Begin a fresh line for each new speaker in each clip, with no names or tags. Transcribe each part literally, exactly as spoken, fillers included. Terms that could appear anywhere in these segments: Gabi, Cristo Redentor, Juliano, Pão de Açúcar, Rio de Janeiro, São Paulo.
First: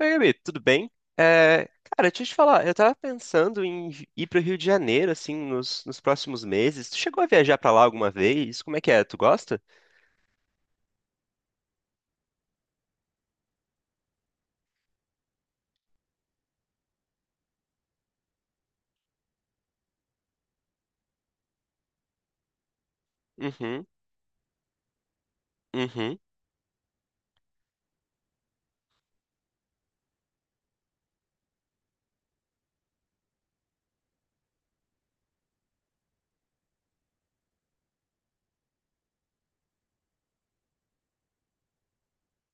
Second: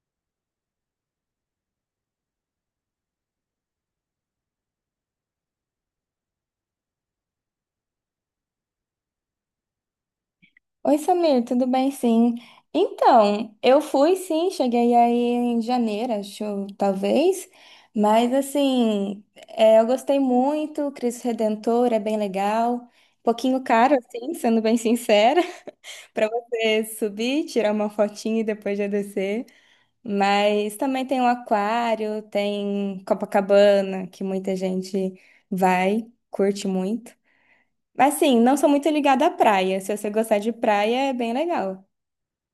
Oi, Gabi, tudo bem? É, cara, deixa eu te falar, eu tava pensando em vi- ir pro Rio de Janeiro, assim, nos, nos próximos meses. Tu chegou a viajar pra lá alguma vez? Como é que é? Tu gosta?
Oi, Samir, tudo bem? Sim. Então, eu fui sim, cheguei aí em janeiro, acho, talvez, mas assim, é, eu gostei muito, Cristo Redentor é bem legal, um pouquinho
Uhum,
caro, assim, sendo bem sincera,
uhum.
para você subir, tirar uma fotinha e depois já descer, mas também tem o aquário, tem Copacabana, que muita gente vai, curte muito. Mas assim, não sou muito ligada à praia, se você gostar de praia é bem legal.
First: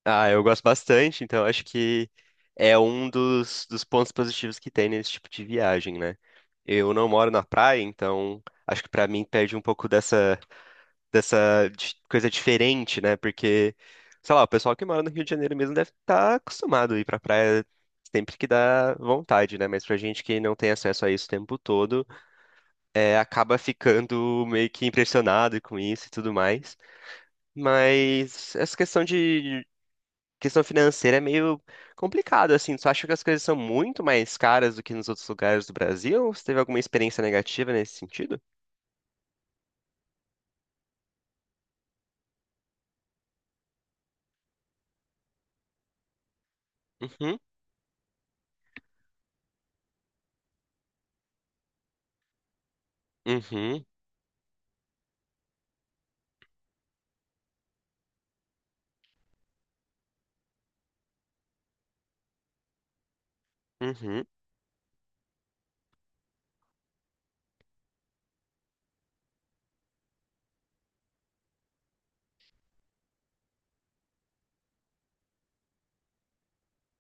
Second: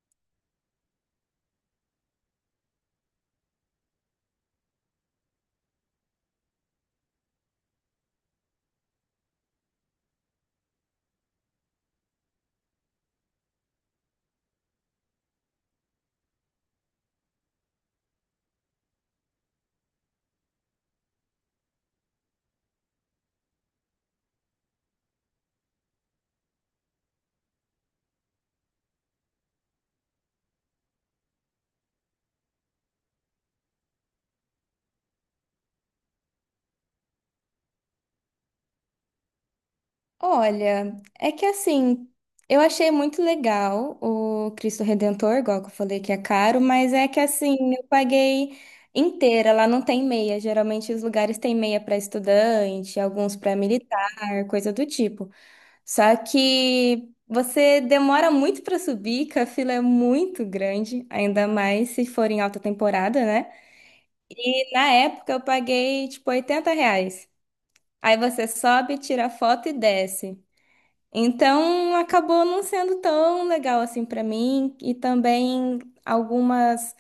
Ah, eu gosto bastante, então acho que é um dos, dos pontos positivos que tem nesse tipo de viagem, né? Eu não moro na praia, então acho que pra mim perde um pouco dessa, dessa di- coisa diferente, né? Porque, sei lá, o pessoal que mora no Rio de Janeiro mesmo deve estar acostumado a ir pra praia sempre que dá vontade, né? Mas pra gente que não tem acesso a isso o tempo todo, é, acaba ficando meio que impressionado com isso e tudo mais. Mas essa questão de questão financeira é meio complicado, assim. Tu acha que as coisas são muito mais caras do que nos outros lugares do Brasil? Ou você teve alguma experiência negativa nesse sentido?
Olha, é que assim, eu achei muito legal o Cristo Redentor, igual que eu falei que é caro, mas é que
Uhum,
assim, eu paguei inteira, lá não tem meia. Geralmente os lugares têm meia para estudante, alguns para
uhum,
militar, coisa do tipo. Só que você demora muito para subir, que a fila é muito grande, ainda mais se for em alta temporada, né?
uhum.
E na época eu paguei tipo oitenta reais. Aí você sobe, tira foto e desce. Então acabou não sendo tão legal assim pra mim e também algumas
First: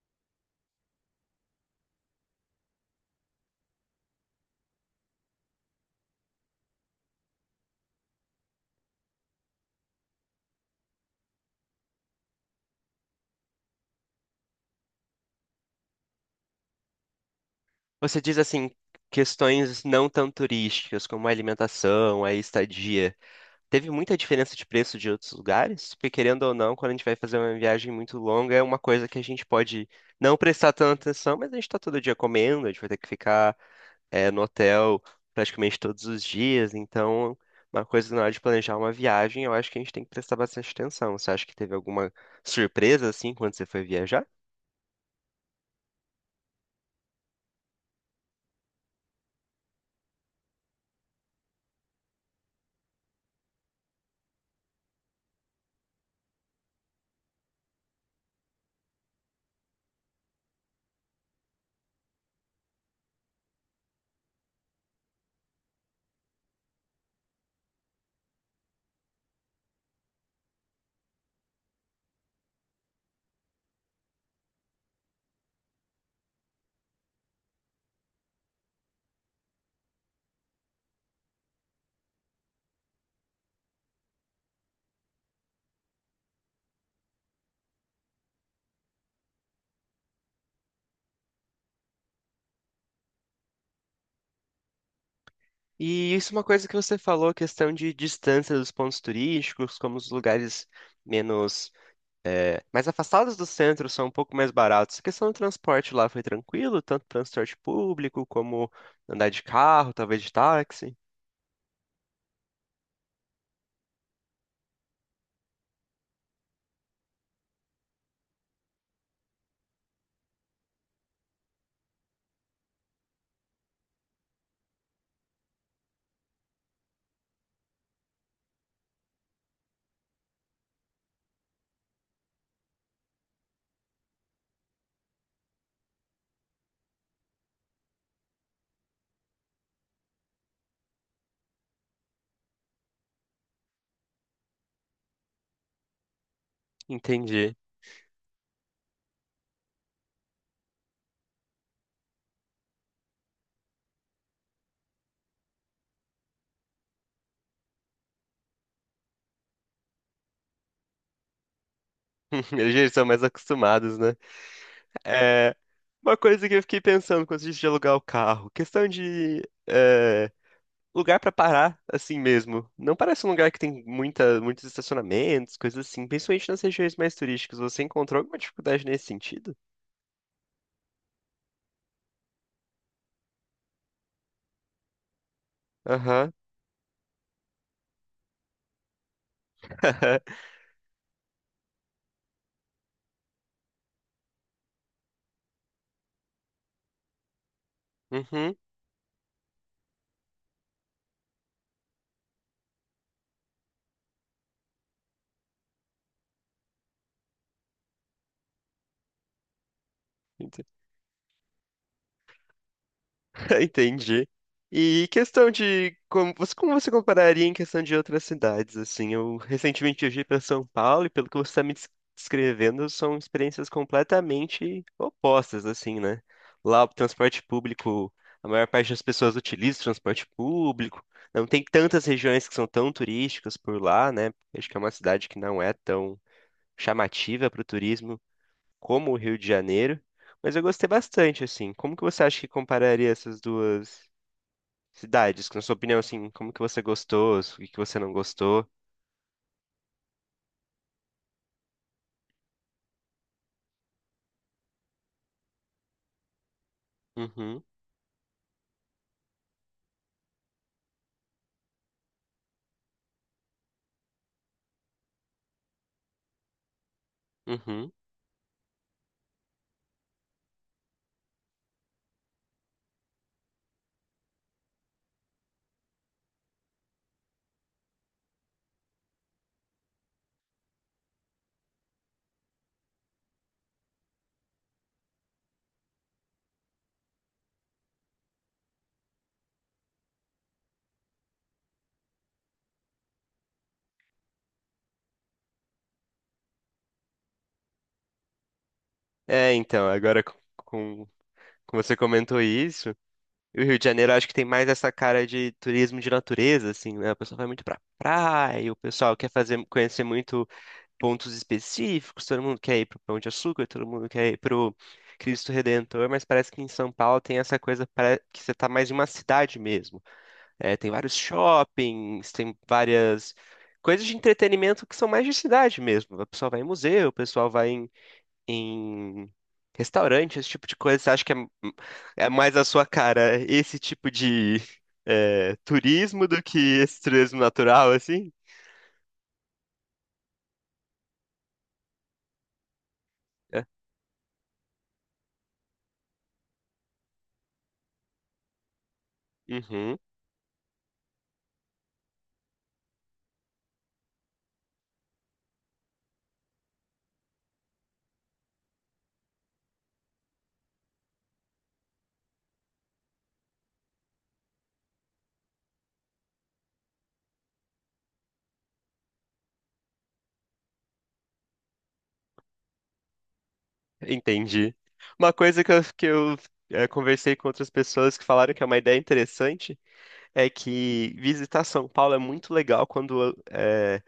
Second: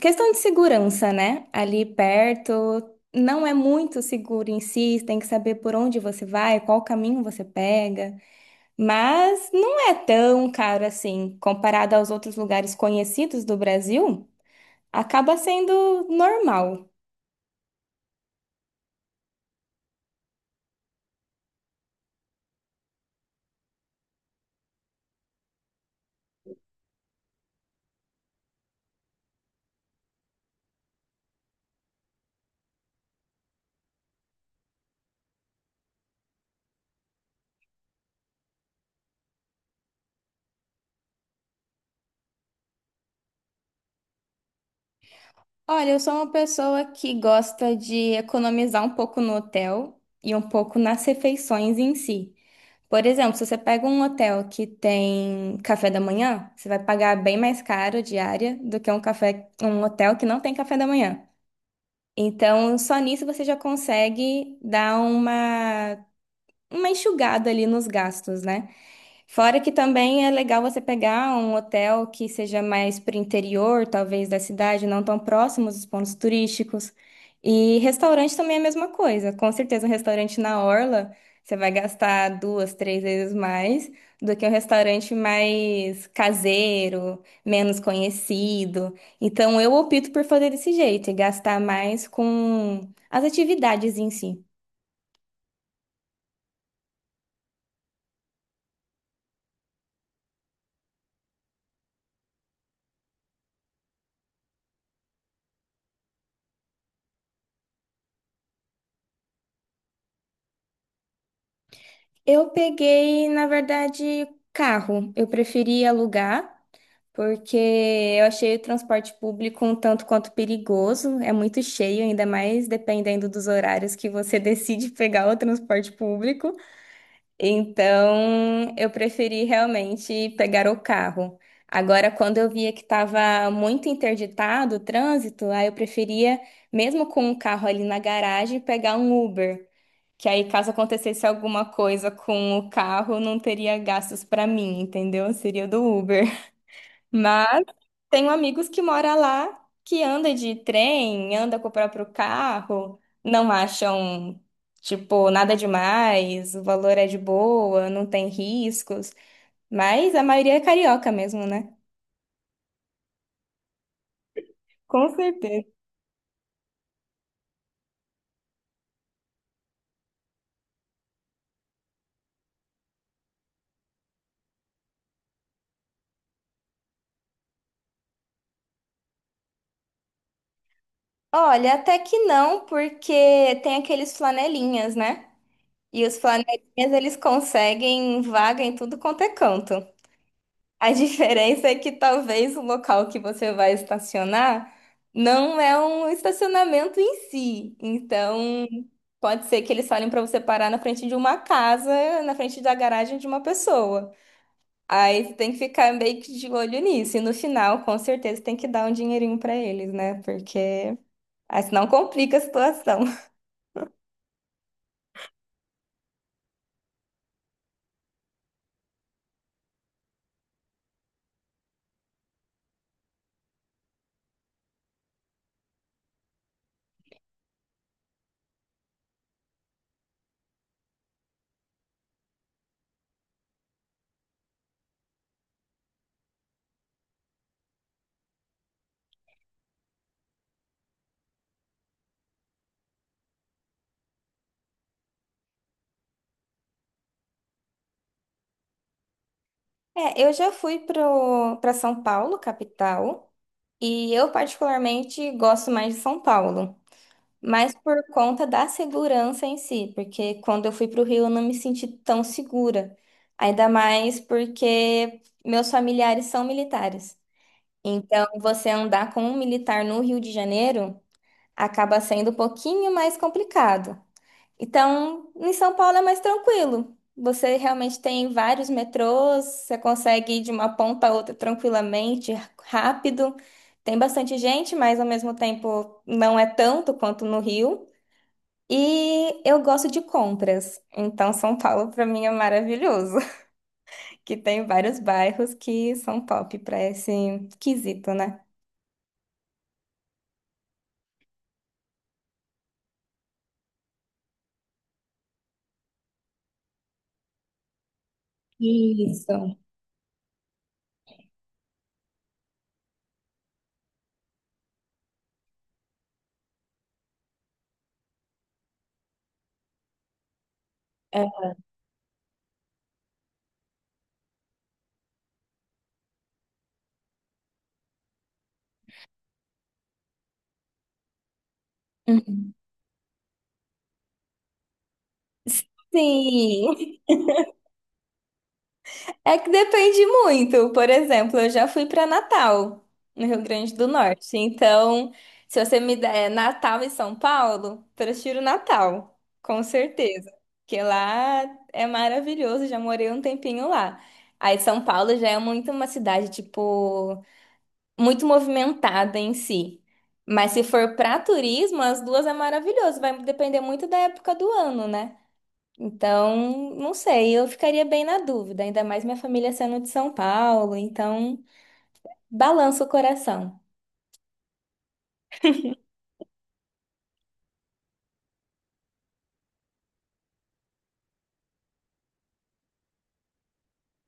questão de segurança, né? Ali perto não é muito seguro em si, tem que saber por onde você vai, qual caminho você pega, mas não é tão caro assim comparado aos outros lugares conhecidos do Brasil, acaba sendo normal.
Você diz assim, questões não tão turísticas, como a alimentação, a estadia. Teve muita diferença de preço de outros lugares? Porque, querendo ou não, quando a gente vai fazer uma viagem muito longa, é uma coisa que a gente pode não prestar tanta atenção, mas a gente está todo dia comendo, a gente vai ter que ficar, eh, no hotel praticamente todos os dias. Então, uma coisa na hora de planejar uma viagem, eu acho que a gente tem que prestar bastante atenção. Você acha que teve alguma surpresa, assim, quando você foi viajar?
Olha, eu sou uma pessoa que gosta de economizar um pouco no hotel e um pouco nas refeições em si. Por exemplo, se você pega um hotel que tem café da manhã, você vai pagar bem mais caro a diária do que um café, um hotel que não tem café da manhã. Então, só nisso você já consegue dar uma, uma enxugada ali nos gastos, né? Fora que também é legal você pegar um hotel que seja mais para o interior, talvez da cidade, não tão próximos dos pontos turísticos. E restaurante também é a mesma coisa. Com certeza, um restaurante na orla, você vai gastar duas, três vezes mais do que um restaurante mais caseiro, menos conhecido. Então, eu opto por fazer desse jeito e gastar mais com as atividades em si.
E isso é uma coisa que você falou, questão de distância dos pontos turísticos, como os lugares menos, eh, mais afastados do centro são um pouco mais baratos. A questão do transporte lá foi tranquilo, tanto transporte público como andar de carro, talvez de táxi.
Eu peguei, na verdade, carro. Eu preferi alugar, porque eu achei o transporte público um tanto quanto perigoso, é muito cheio, ainda mais dependendo dos horários que você decide pegar o transporte público. Então, eu preferi realmente pegar o carro. Agora, quando eu via que estava muito interditado o trânsito, aí eu preferia, mesmo com o carro ali na garagem, pegar um Uber. Que aí, caso acontecesse alguma coisa com o carro, não teria gastos para mim, entendeu? Seria do Uber.
Entendi.
Mas tenho amigos que moram lá, que anda de trem, anda com o próprio carro, não acham, tipo, nada demais, o valor é de boa, não tem riscos, mas a maioria é carioca mesmo, né?
Eles já são mais acostumados, né?
Com
É
certeza.
uma coisa que eu fiquei pensando quando a gente de alugar o carro, questão de é, lugar pra parar assim mesmo. Não parece um lugar que tem muita, muitos estacionamentos, coisas assim. Principalmente nas regiões mais turísticas. Você encontrou alguma dificuldade nesse sentido?
Olha, até que não, porque tem aqueles flanelinhas, né? E os
Aham.
flanelinhas, eles conseguem vaga em tudo quanto é canto. A diferença é que talvez o local que você vai estacionar não é um estacionamento em si.
Uhum.
Então, pode ser que eles falem para você parar na frente de uma casa, na frente da garagem de uma pessoa. Aí você tem que ficar meio que de olho nisso. E no final, com certeza, tem que dar um dinheirinho para eles, né? Porque aí senão complica a situação.
Entendi. E questão de como você, como você compararia em questão de outras cidades, assim, eu recentemente viajei para São Paulo e pelo que você está me des- descrevendo, são experiências completamente opostas, assim, né? Lá o transporte público, a maior parte das pessoas utiliza o transporte público, não tem tantas regiões que são tão turísticas por lá, né? Acho que é uma cidade que não é tão chamativa para o turismo como o Rio de Janeiro. Mas eu gostei bastante, assim. Como que você acha que compararia essas duas? Cidades, na sua opinião, assim, como que você gostou, o que que você não gostou?
É, eu já fui pro, para São Paulo, capital, e eu particularmente gosto mais de São Paulo.
Uhum,
Mas por conta da segurança em si, porque quando eu fui para o Rio eu não me senti tão segura. Ainda mais porque meus familiares são militares.
uhum.
Então, você andar com um militar no Rio de Janeiro acaba sendo um pouquinho mais complicado. Então, em São Paulo é mais tranquilo. Você realmente tem vários metrôs, você consegue ir de uma ponta a outra tranquilamente, rápido. Tem bastante gente, mas ao mesmo tempo não é tanto quanto no Rio. E eu gosto de compras, então São Paulo para mim é maravilhoso, que tem vários bairros que são top para esse quesito, né?
É, então, agora com, com com você comentou isso, e o Rio de Janeiro acho que tem mais essa cara de turismo de natureza, assim, né? O pessoal vai muito pra praia, o pessoal quer
Isso.
fazer, conhecer muito pontos específicos, todo mundo quer ir pro Pão de Açúcar, todo mundo quer ir pro Cristo Redentor, mas parece que em São Paulo tem essa coisa para que você tá mais em uma cidade mesmo. É, tem vários
É.
shoppings, tem várias coisas de entretenimento que são mais de cidade mesmo. O pessoal vai em museu, o pessoal vai em, em restaurante, esse tipo de coisa. Você acha que é, é
Uhum.
mais a sua cara esse tipo de é, turismo do que esse
Sim!
turismo natural, assim?
É que depende muito. Por exemplo, eu já fui para Natal, no Rio
É.
Grande do Norte. Então, se você me der Natal e São Paulo, prefiro Natal, com
Uhum,
certeza. Porque lá é maravilhoso, já morei um tempinho lá. Aí São Paulo já é muito uma cidade, tipo, muito movimentada em si. Mas se for para turismo, as duas é maravilhoso. Vai depender muito da época do ano, né? Então, não sei, eu ficaria bem na dúvida, ainda mais minha família sendo de São Paulo, então balança o coração.
entendi. Uma coisa que eu, que eu é, conversei com outras pessoas que falaram que é uma ideia interessante é que visitar São Paulo é muito legal quando é,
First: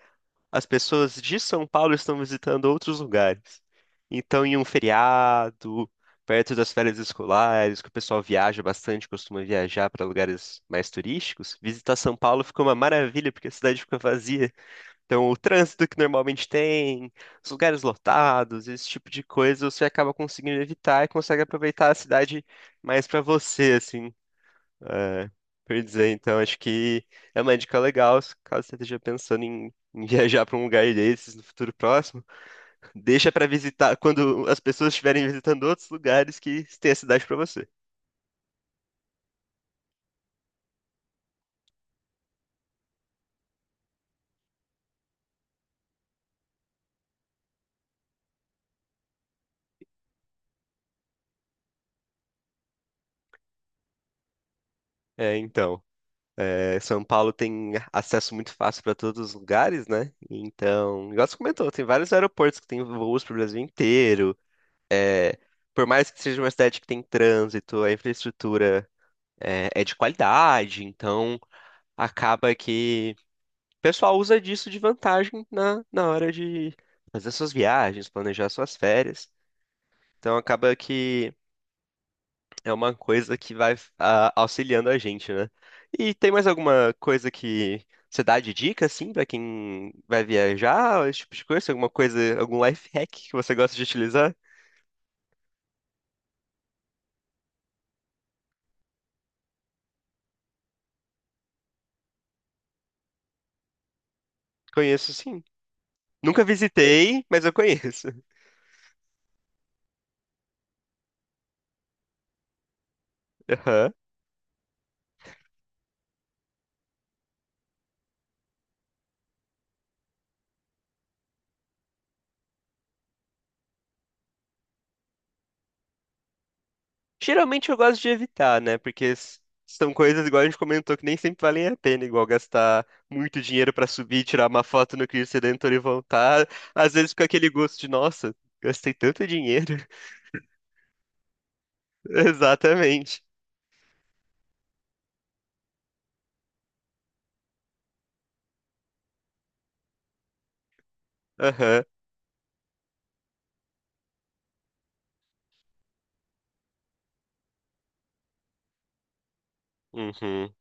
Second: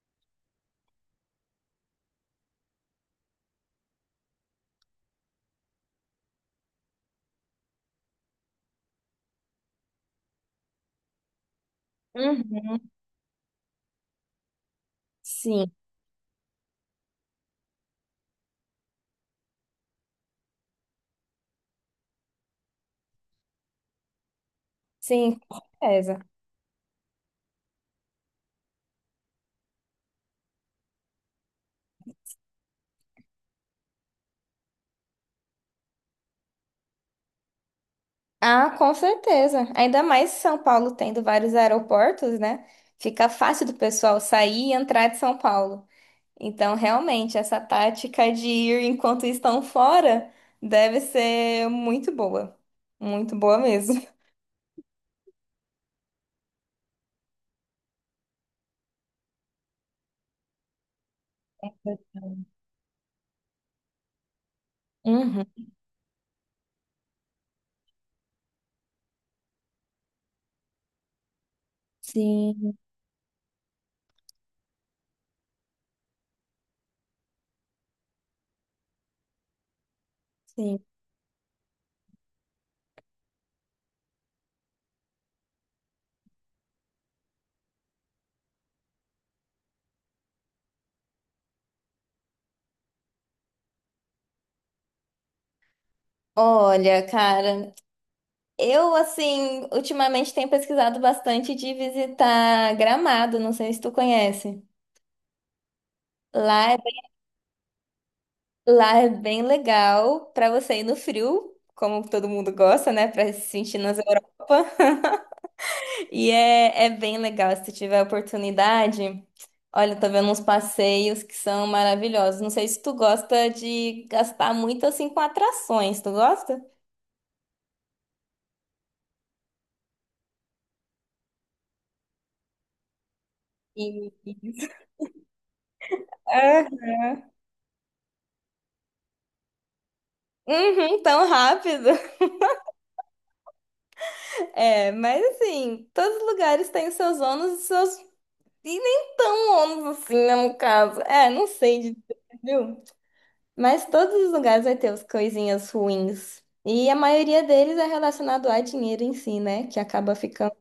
as pessoas de São Paulo estão visitando outros lugares. Então, em um feriado, perto das férias escolares, que o pessoal viaja bastante, costuma viajar para lugares mais turísticos, visitar São Paulo fica uma
Uhum.
maravilha, porque a cidade fica vazia. Então, o
Sim,
trânsito que normalmente tem, os lugares lotados, esse tipo de coisa, você acaba conseguindo evitar e consegue aproveitar a cidade mais para você, assim. É,
sim, com
por dizer,
certeza.
então, acho que é uma dica legal, se- caso você esteja pensando em, em viajar para um lugar desses no futuro próximo, deixa para visitar quando as pessoas estiverem visitando outros lugares que tem a cidade para você.
Ah, com certeza. Ainda mais São Paulo tendo vários aeroportos, né? Fica fácil do pessoal sair e entrar de São Paulo. Então, realmente, essa tática de ir enquanto estão fora deve ser muito boa. Muito boa mesmo.
É, então, é, São Paulo tem acesso muito fácil para todos os lugares, né? Então, igual você comentou, tem vários aeroportos que tem voos para o Brasil inteiro. É,
Uhum.
por mais que seja uma cidade que tem trânsito, a infraestrutura é, é de qualidade, então acaba
Sim,
que o pessoal usa disso de vantagem na, na hora de fazer suas viagens, planejar suas férias. Então acaba
sim.
que é uma coisa que vai ah, auxiliando a gente, né? E tem mais alguma coisa que você dá de dica, assim, pra quem vai viajar, esse tipo de coisa? Alguma coisa, algum life hack que você gosta de utilizar?
Olha, cara. Eu, assim, ultimamente tenho pesquisado bastante de visitar Gramado, não sei se tu conhece.
Conheço, sim. Nunca
Lá é,
visitei, mas eu conheço.
lá é bem legal para você ir no frio, como todo mundo gosta, né? Para se sentir
Aham.
nas Europa. E é, é bem legal, se tu tiver oportunidade. Olha, eu tô vendo uns passeios que são maravilhosos. Não sei se tu gosta de gastar muito assim com atrações, tu gosta?
Geralmente eu gosto de evitar, né? Porque s- são coisas, igual a gente comentou, que nem sempre valem a pena, igual gastar muito dinheiro pra
E-
subir, tirar uma foto no Cristo Redentor e voltar.
Ah,
Às vezes fica aquele gosto de, nossa, gastei tanto dinheiro.
uhum, tão rápido.
Exatamente.
É, mas assim, todos os lugares têm os seus ônus e seus. E nem tão ônus assim, né, no caso. É, não sei
Aham.
dizer, viu? Mas todos os lugares vai ter as coisinhas ruins. E a maioria deles é relacionado a dinheiro em si, né? Que acaba ficando
Uhum.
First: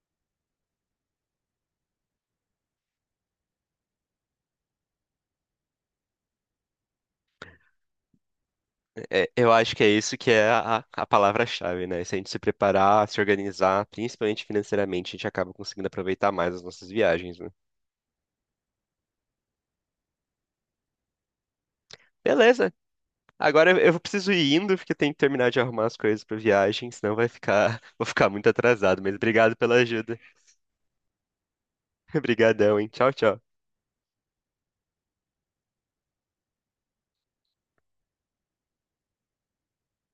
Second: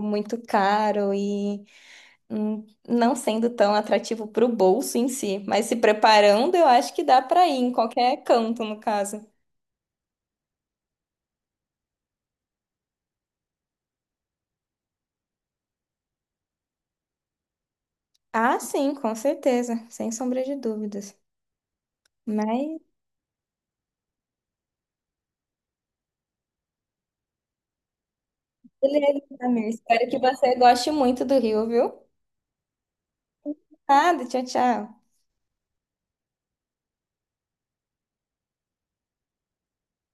muito caro e hum, não sendo tão atrativo pro bolso em si. Mas se preparando, eu acho que dá pra ir em qualquer canto, no caso.
É, eu acho que é isso que é a, a palavra-chave, né? Se a gente se preparar, se organizar, principalmente financeiramente, a gente acaba conseguindo aproveitar mais as nossas viagens, né?
Ah, sim, com certeza, sem sombra de dúvidas.
Beleza.
Mas.
Agora eu eu preciso ir indo, porque tem que terminar de arrumar as coisas pra viagem, senão vai ficar, vou ficar muito atrasado, mas
Beleza,
obrigado
Samir.
pela
Espero
ajuda.
que você goste muito do Rio, viu?
Obrigadão, hein? Tchau, tchau.
Ah, tchau, tchau.